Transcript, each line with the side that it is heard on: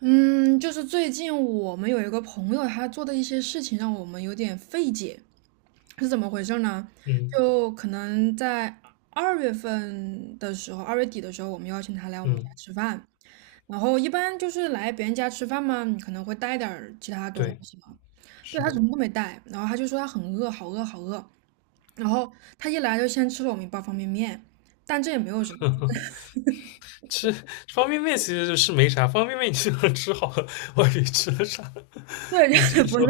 right: 嗯，就是最近我们有一个朋友，他做的一些事情让我们有点费解，是怎么回事呢？
left: 嗯
right: 就可能在2月底的时候，我们邀请他来我们家
left: 嗯，
right: 吃饭，然后一般就是来别人家吃饭嘛，你可能会带点儿其他东
left: 对，
right: 西嘛。对，
left: 是
right: 他什
left: 的，
right: 么都没带，然后他就说他很饿，好饿，好饿。然后他一来就先吃了我们一包方便面，但这也没有什么。
left: 吃方便面其实是没啥，方便面你就能吃好了，我以吃了啥？
right: 对，
left: 你这
right: 就
left: 一
right: 不
left: 说，
right: 是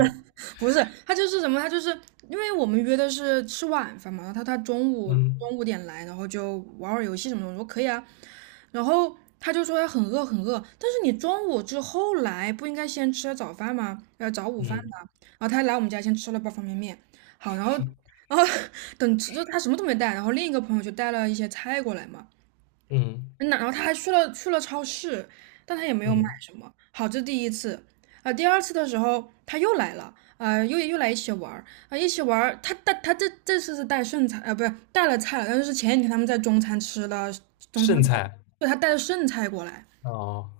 right: 不是，他就是因为我们约的是吃晚饭嘛，然后他他中午中
left: 嗯
right: 午点来，然后就玩会儿游戏什么的，我说可以啊。然后他就说他很饿很饿，但是你中午之后来不应该先吃早饭吗？要早午饭的。
left: 嗯
right: 然后他来我们家先吃了包方便面，好，然后 等吃就他什么都没带，然后另一个朋友就带了一些菜过来嘛，
left: 嗯
right: 然后他还去了超市，但他也没有买
left: 嗯，
right: 什么。好，这第一次。啊、第二次的时候他又来了，又来一起玩儿。啊、一起玩儿。他这次是带剩菜，啊，不是带了菜了，但是前几天他们在中餐吃了中餐
left: 剩
right: 馆。
left: 菜
right: 对，他带了剩菜过来。
left: 哦。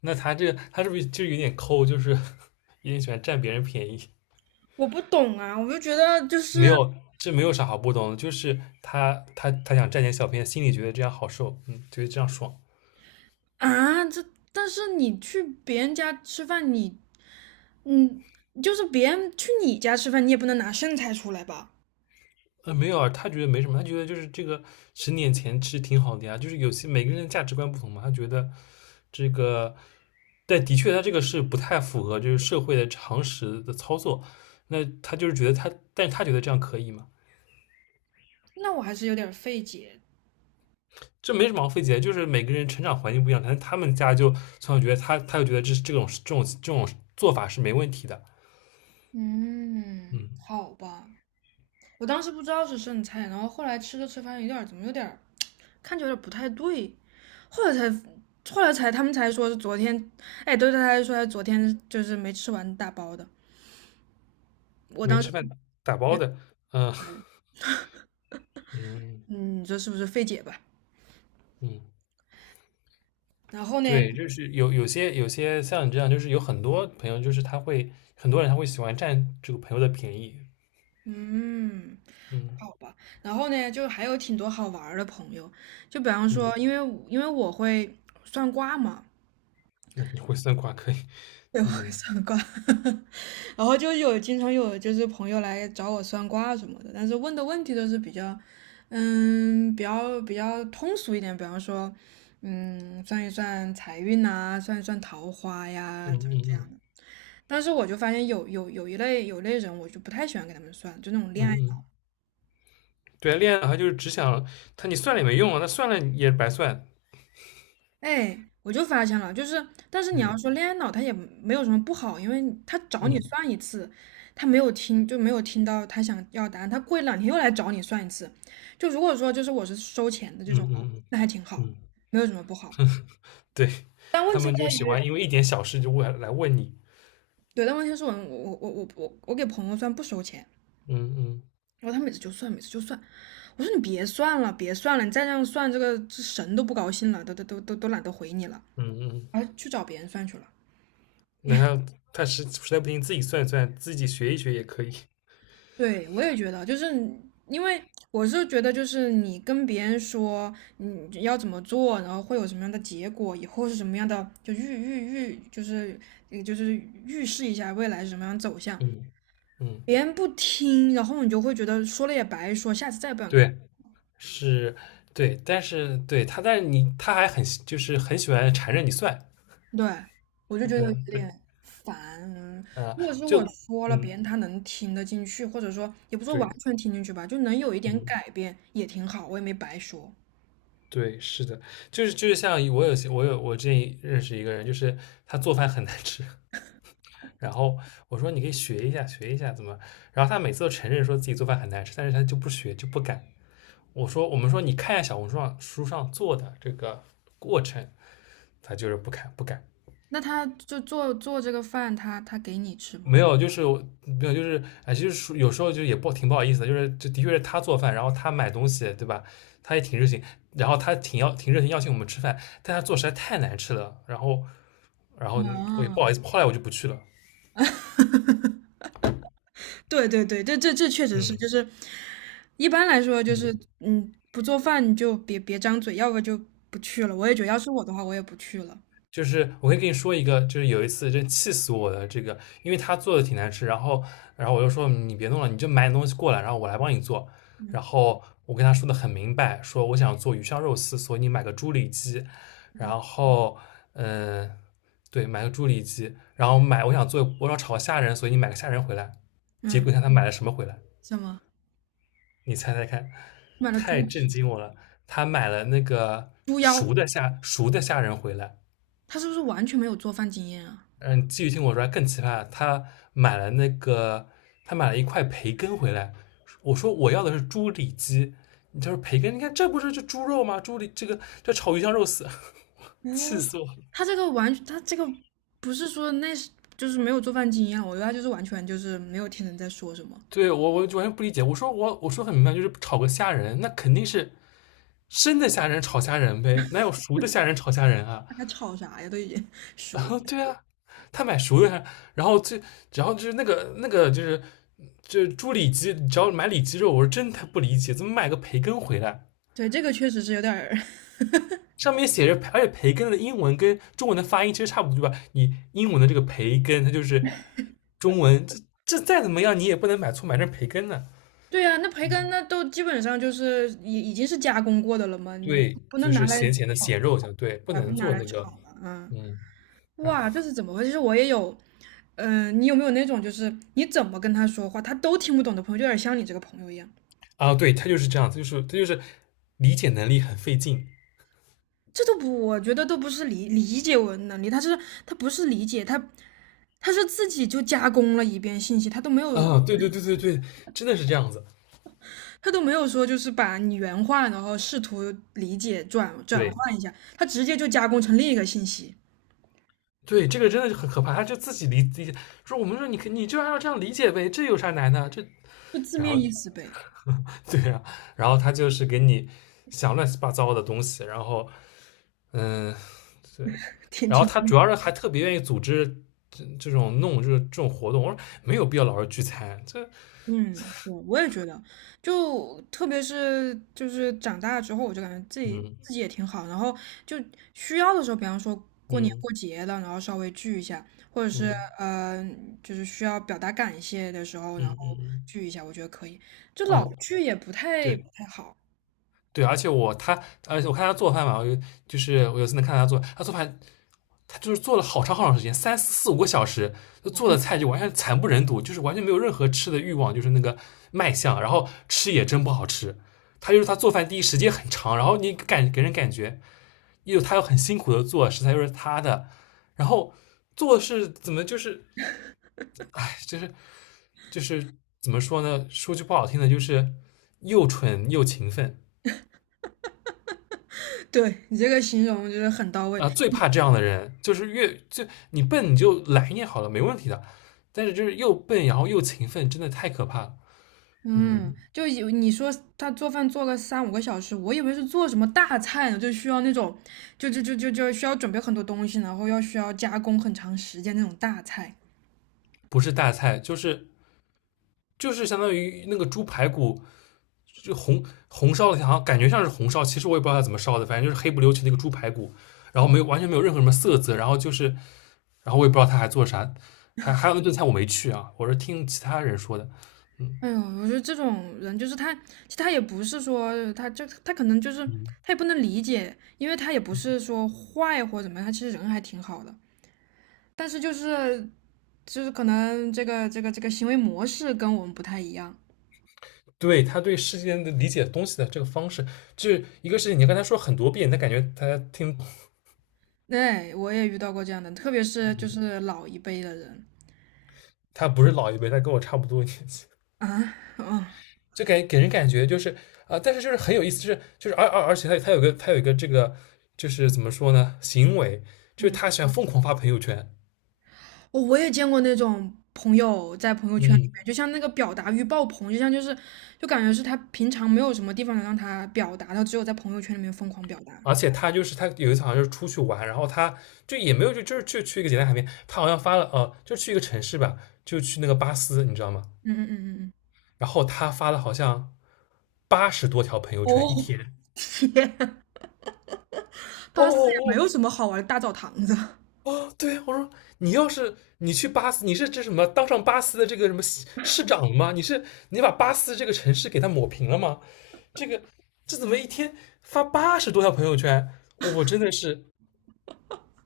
left: 那他是不是就有点抠，就是有点喜欢占别人便宜？
right: 我不懂啊，我就觉得就
left: 没
right: 是
left: 有，这没有啥好不懂的，就是他想占点小便宜，心里觉得这样好受，嗯，觉得这样爽。
right: 啊，但是你去别人家吃饭，你嗯，就是别人去你家吃饭，你也不能拿剩菜出来吧？
left: 没有啊，他觉得没什么，他觉得就是这个10年前其实挺好的呀，就是有些每个人的价值观不同嘛。他觉得这个，但的确他这个是不太符合就是社会的常识的操作。那他就是觉得他，但是他觉得这样可以嘛。
right: 那我还是有点儿费解。
left: 这没什么好费解的，就是每个人成长环境不一样，但是他们家就从小觉得他，他就觉得这种做法是没问题的。
right: 嗯，
left: 嗯，
right: 好吧，我当时不知道是剩菜，然后后来吃着吃发现有点儿看着有点儿不太对，后来才后来才他们才说是昨天。哎，对，他才说他昨天就是没吃完大包的，我
left: 没
right: 当时
left: 吃饭打包的，嗯嗯
right: 嗯，你说是不是费解吧？
left: 嗯。
right: 然后呢，
left: 对，就是有些像你这样，就是有很多朋友，就是他会很多人他会喜欢占这个朋友的便宜。
right: 嗯，
left: 嗯
right: 好吧。然后呢，就还有挺多好玩儿的朋友，就比方
left: 嗯，
right: 说，因为我会算卦嘛。
left: 你会算卦可以。
right: 对，我会
left: 嗯
right: 算卦。然后就有经常有就是朋友来找我算卦什么的，但是问的问题都是比较通俗一点，比方说，算一算财运呐、算一算桃花呀，
left: 嗯
right: 怎
left: 嗯
right: 么这样
left: 嗯
right: 的。但是我就发现有一类人，我就不太喜欢给他们算，就那种恋
left: 嗯
right: 爱。
left: 嗯，对啊，恋爱脑他就是只想你算了也没用啊，那算了也白算。
right: 哎，我就发现了，就是，但是你要
left: 嗯
right: 说恋爱脑，他也没有什么不好，因为他找你
left: 嗯
right: 算一次，他没有听就没有听到他想要答案，他过一两天又来找你算一次。就如果说就是我是收钱的这
left: 嗯
right: 种，
left: 嗯嗯
right: 那还挺好，
left: 嗯，
right: 没有什么不好。
left: 对，
right: 但问
left: 他
right: 题
left: 们就
right: 在
left: 喜
right: 于，
left: 欢因为一点小事就问来问你。
right: 对，但问题是我给朋友算不收钱，
left: 嗯嗯
right: 然后他每次就算，每次就算，我说你别算了，别算了，你再这样算，这个这神都不高兴了，都懒得回你了，
left: 嗯嗯，
right: 而去找别人算去了。
left: 那他实在不行自己算一算，自己学一学也可以。
right: 对，我也觉得，就是因为我是觉得，就是你跟别人说你要怎么做，然后会有什么样的结果，以后是什么样的，就预预预，就是呃就是预示一下未来是什么样的走向。
left: 嗯嗯，
right: 别人不听，然后你就会觉得说了也白说，下次再也不想干。
left: 对。是，对。但是对他，但是他还很就是很喜欢缠着你算，
right: 对，我就觉得有
left: 嗯，对，
right: 点烦。嗯
left: 啊，
right: 如果是我
left: 就
right: 说了，别
left: 嗯，
right: 人他能听得进去，或者说也不说完
left: 对，
right: 全听进去吧，就能有一点
left: 嗯，
right: 改变也挺好，我也没白说。
left: 对，是的。就是像我有些我有我之前认识一个人，就是他做饭很难吃，然后我说你可以学一下学一下怎么，然后他每次都承认说自己做饭很难吃，但是他就不学就不敢。我说我们说你看一下小红书上做的这个过程，他就是不看不敢。
right: 那他就做做这个饭，他给你吃吗？
left: 没有，就是没有，就是哎，其实说有时候就也不挺不好意思的，就是这的确是他做饭，然后他买东西，对吧？他也挺热情，然后他挺热情邀请我们吃饭，但他做实在太难吃了，然后然后我也不好
right: 啊，
left: 意思，后来我就不去了。
right: 对对对，这确实是，就
left: 嗯
right: 是一般来说就是
left: 嗯，
right: 嗯，不做饭你就别张嘴，要不就不去了。我也觉得，要是我的话，我也不去了。
left: 就是我可以跟你说一个，就是有一次真气死我的这个。因为他做的挺难吃，然后我就说你别弄了，你就买点东西过来，然后我来帮你做。然
right: 嗯
left: 后我跟他说的很明白，说我想做鱼香肉丝，所以你买个猪里脊，
right: 嗯
left: 然后嗯、呃对，买个猪里脊，然后买我想做我想炒虾仁，所以你买个虾仁回来。结果
right: 嗯，
left: 你看他买了什么回来？
right: 什么？
left: 你猜猜看，
right: 买了
left: 太
right: 猪
left: 震惊
right: 蹄、
left: 我了！他买了那个
right: 猪腰，
left: 熟的虾仁回来。
right: 他是不是完全没有做饭经验啊？
left: 嗯，继续听我说更奇葩，买了那个，他买了一块培根回来。我说我要的是猪里脊，他说培根，你看这不是就猪肉吗？猪里这个这炒鱼香肉丝，
right: 哦，
left: 气死我了！
right: 他这个不是说那是就是没有做饭经验，我觉得他就是完全就是没有听人在说什么。
left: 对我完全不理解。我说我说很明白，就是炒个虾仁，那肯定是生的虾仁炒虾仁呗，哪有熟的虾仁炒虾仁啊？
right: 他在吵啥呀？都已经 熟。
left: 对啊，他买熟的。然后就是那个就是猪里脊，只要买里脊肉，我是真他不理解，怎么买个培根回来？
right: 对，这个确实是有点儿。
left: 上面写着，而且培根的英文跟中文的发音其实差不多，对吧？你英文的这个培根，它就是中文，这再怎么样，你也不能买错买成培根呢。
right: 对啊，那培根那都基本上就是已经是加工过的了嘛，你
left: 对，
right: 不能
left: 就
right: 拿
left: 是
right: 来
left: 咸咸的
right: 炒，
left: 咸肉，像对，不
right: 对啊，不
left: 能
right: 能拿
left: 做
right: 来
left: 那个。
right: 炒吧啊。嗯，
left: 嗯，啊
right: 哇，这是怎么回事？其实我也有，你有没有那种就是你怎么跟他说话，他都听不懂的朋友，就有点像你这个朋友一样。
left: 对，他就是这样，他就是理解能力很费劲
right: 这都不，我觉得都不是理解我的能力，他不是理解，他是自己就加工了一遍信息，他都没有
left: 啊，对对对对对，真的是这样子。
right: 他都没有说就是把你原话，然后试图理解转转
left: 对
right: 换一下，他直接就加工成另一个信息，
left: 对，这个真的是很可怕。他就自己理解，说我们说你就按照这样理解呗，这有啥难的？这
right: 就字
left: 然后
right: 面意思呗。
left: 对啊，然后他就是给你想乱七八糟的东西。然后嗯对，
right: 挺
left: 然后
right: 挺，
left: 他主要是还特别愿意组织这种活动。我说没有必要老是聚餐，这
right: 嗯，我也觉得，就特别是就是长大之后，我就感觉自己自
left: 嗯
right: 己也挺好，然后就需要的时候，比方说过年
left: 嗯
right: 过节了，然后稍微聚一下，或者是
left: 嗯
right: 呃，就是需要表达感谢的时候，
left: 嗯
right: 然后
left: 嗯嗯，
right: 聚一下，我觉得可以。就老
left: 哦
right: 聚也不太不
left: 对。
right: 太好。
left: 对，而且我他，而且我看他做饭嘛。我有次能看他做，他做饭。他就是做了好长好长时间，三四四五个小时，就做的菜就完全惨不忍睹，就是完全没有任何吃的欲望，就是那个卖相，然后吃也真不好吃。他就是他做饭第一时间很长，然后给人感觉又他又很辛苦的做，食材又是他的，然后做是怎么就是哎就是怎么说呢？说句不好听的，就是又蠢又勤奋。
right: 对你这个形容就是很到位。
left: 啊，最怕这样的人，就是越就你笨你就懒一点好了，没问题的。但是就是又笨然后又勤奋，真的太可怕了。
right: 嗯，嗯
left: 嗯，
right: 就以为你说他做饭做个三五个小时，我以为是做什么大菜呢，就需要那种，就需要准备很多东西，然后需要加工很长时间那种大菜。
left: 不是大菜，就是相当于那个猪排骨就红烧的，好像感觉像是红烧，其实我也不知道它怎么烧的，反正就是黑不溜秋的一个猪排骨，然后没有完全没有任何什么色泽，然后我也不知道他还做啥，还有那顿菜我没去啊，我是听其他人说的。嗯
right: 哎呦，我觉得这种人就是他，其实他也不是说他就他可能就是
left: 嗯。
right: 他也不能理解，因为他也不是说坏或怎么样，他其实人还挺好的，但是就是可能这个行为模式跟我们不太一样。
left: 对他对世件的理解东西的这个方式，就是一个事情，你跟他说很多遍，他感觉他听。
right: 对，我也遇到过这样的，特别是就是老一辈的人。
left: 他不是老一辈，他跟我差不多年纪，
right: 啊，嗯
left: 就给人感觉就是啊、但是就是很有意思。就是而且他有一个这个就是怎么说呢，行为就是
right: 嗯，
left: 他喜欢疯狂发朋友圈。
right: 我也见过那种朋友在朋友圈里
left: 嗯，
right: 面，就像那个表达欲爆棚，就感觉是他平常没有什么地方能让他表达，他只有在朋友圈里面疯狂表达。
left: 而且他就是他有一次好像就是出去玩，然后他就也没有就就是就去一个简单海边，他好像发了就去一个城市吧，就去那个巴斯，你知道吗？
right: 嗯嗯嗯嗯嗯。
left: 然后他发了好像八十多条朋友圈一
right: 哦，
left: 天。
right: 天，
left: 哦
right: 巴斯也没有
left: 哦
right: 什么好玩的大澡堂子，
left: 哦对，我说你要是去巴斯，你是这什么当上巴斯的这个什么市长了吗？你是你把巴斯这个城市给它抹平了吗？这个这怎么一天发八十多条朋友圈？我真的是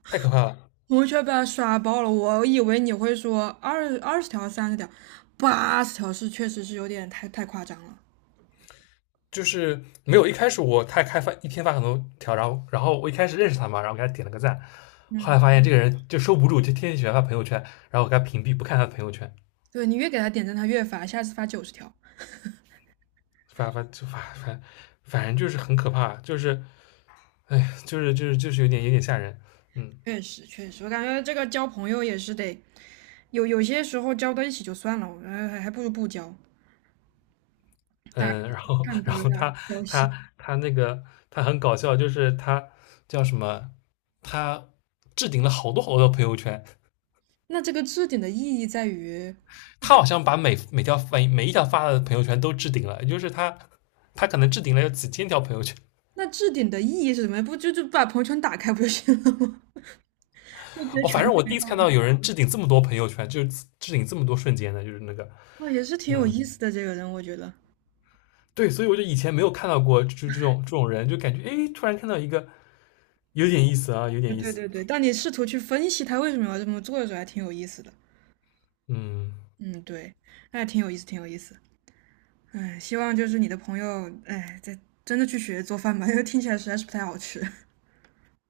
left: 太可怕了。
right: 朋友圈被他刷爆了。我以为你会说二十条、30条，80条是确实是有点太夸张了。
left: 就是没有一开始我太开发一天发很多条，然后我一开始认识他嘛，然后给他点了个赞，后
right: 嗯，
left: 来发现这个人就收不住，就天天喜欢发朋友圈，然后给他屏蔽，不看他的朋友圈。
right: 对你越给他点赞，他越发，下次发90条。
left: 反反就反反反正就是很可怕。就是哎，就是有点吓人。嗯
right: 确实，确实，我感觉这个交朋友也是得有些时候交到一起就算了，我还不如不交，大家
left: 嗯，然后
right: 看多有点
left: 他
right: 儿交
left: 他
right: 心。
left: 他那个他很搞笑，就是他叫什么，他置顶了好多好多朋友圈，
right: 那这个置顶的意义在于，
left: 他好像把每一条发的朋友圈都置顶了，也就是他可能置顶了有几千条朋友圈。
right: 那置顶的意义是什么？不就把朋友圈打开不就行了吗？就直接
left: 哦，
right: 全
left: 反正我第
right: 开
left: 一次
right: 上
left: 看
right: 了。
left: 到有人置顶这么多朋友圈，就是置顶这么多瞬间的，就是那个
right: 哦，也是挺有
left: 嗯。
right: 意思的这个人，我觉得。
left: 对，所以我就以前没有看到过就这种这种人，就感觉哎诶，突然看到一个有点意思啊，有
right: 啊，
left: 点意
right: 对
left: 思。
right: 对对，当你试图去分析他为什么要这么做的时候，还挺有意思的。
left: 嗯，
right: 嗯，对，那还挺有意思，挺有意思。哎，希望就是你的朋友，哎，在真的去学做饭吧，因为听起来实在是不太好吃。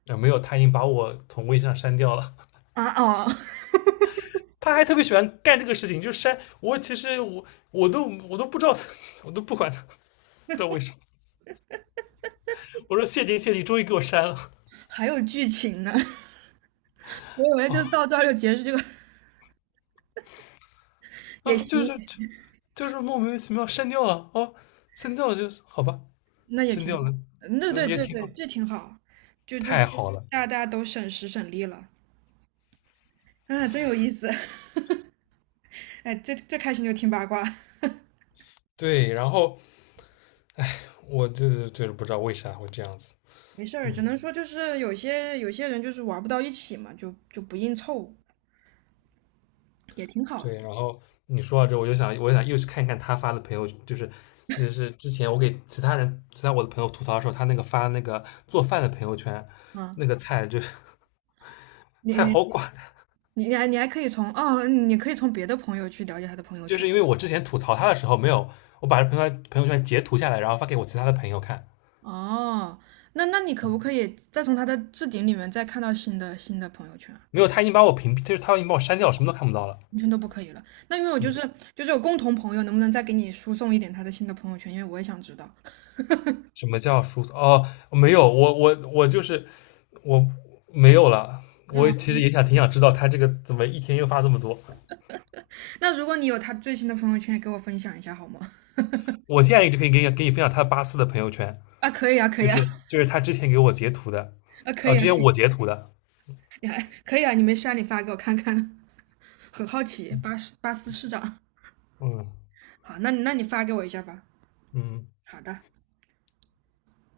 left: 啊，没有，他已经把我从微信上删掉了。
right: 啊哦，
left: 他还特别喜欢干这个事情，就删我。其实我都我都不知道，我都不管他，不知道为什么。我说谢天谢地，终于给我删了。
right: 还有剧情呢。我以为就
left: 哦
right: 到这儿就结束，这个也
left: 啊，就
right: 行，
left: 是就是莫名其妙删掉了哦，删掉了就是好吧，
right: 那也
left: 删
right: 挺
left: 掉了，
right: 好。那
left: 嗯、
right: 对
left: 也
right: 对对
left: 挺
right: 对
left: 好，
right: 这挺好，就就
left: 太
right: 就
left: 好了。
right: 大家都省时省力了，啊，真有意思。哎，这开心就听八卦，
left: 对，然后我就是不知道为啥会这样子。
right: 没事儿，只
left: 嗯。
right: 能说就是有些人就是玩不到一起嘛，就不硬凑，也挺好的。
left: 对，然后你说到这，我就想又去看一看他发的朋友，就是那是之前我给其他人、其他我的朋友吐槽的时候，他发那个做饭的朋友圈，
right: 啊。
left: 那个菜就是
right: 你
left: 菜
right: 你
left: 好寡。
right: 你可以从别的朋友去了解他的朋友
left: 就
right: 圈。
left: 是因为我之前吐槽他的时候没有，我把这朋友圈截图下来，然后发给我其他的朋友看。
right: 哦，那你可不可以再从他的置顶里面再看到新的朋友圈？
left: 没有，他已经把我屏蔽，就是他已经把我删掉，什么都看不到了。
right: 完全都不可以了。那因为我就
left: 嗯，
right: 是就是有共同朋友，能不能再给你输送一点他的新的朋友圈？因为我也想知道。
left: 什么叫疏散？哦，没有，我就是我没有了。我
right: 嗯，
left: 其实也想挺想知道他这个怎么一天又发这么多。
right: 那如果你有他最新的朋友圈，也给我分享一下好吗？
left: 我现在一直可以给你分享他84的朋友圈，
right: 啊，可以啊，可
left: 就
right: 以啊，
left: 是就是他之前给我截图的，
right: 啊，可
left: 哦，
right: 以
left: 之
right: 啊，
left: 前
right: 可
left: 我
right: 以，
left: 截图的，
right: 你还可以啊，你没事啊，你发给我看看，很好奇。巴斯巴斯市长，
left: 嗯
right: 好，那你你发给我一下吧。
left: 嗯，
right: 好的。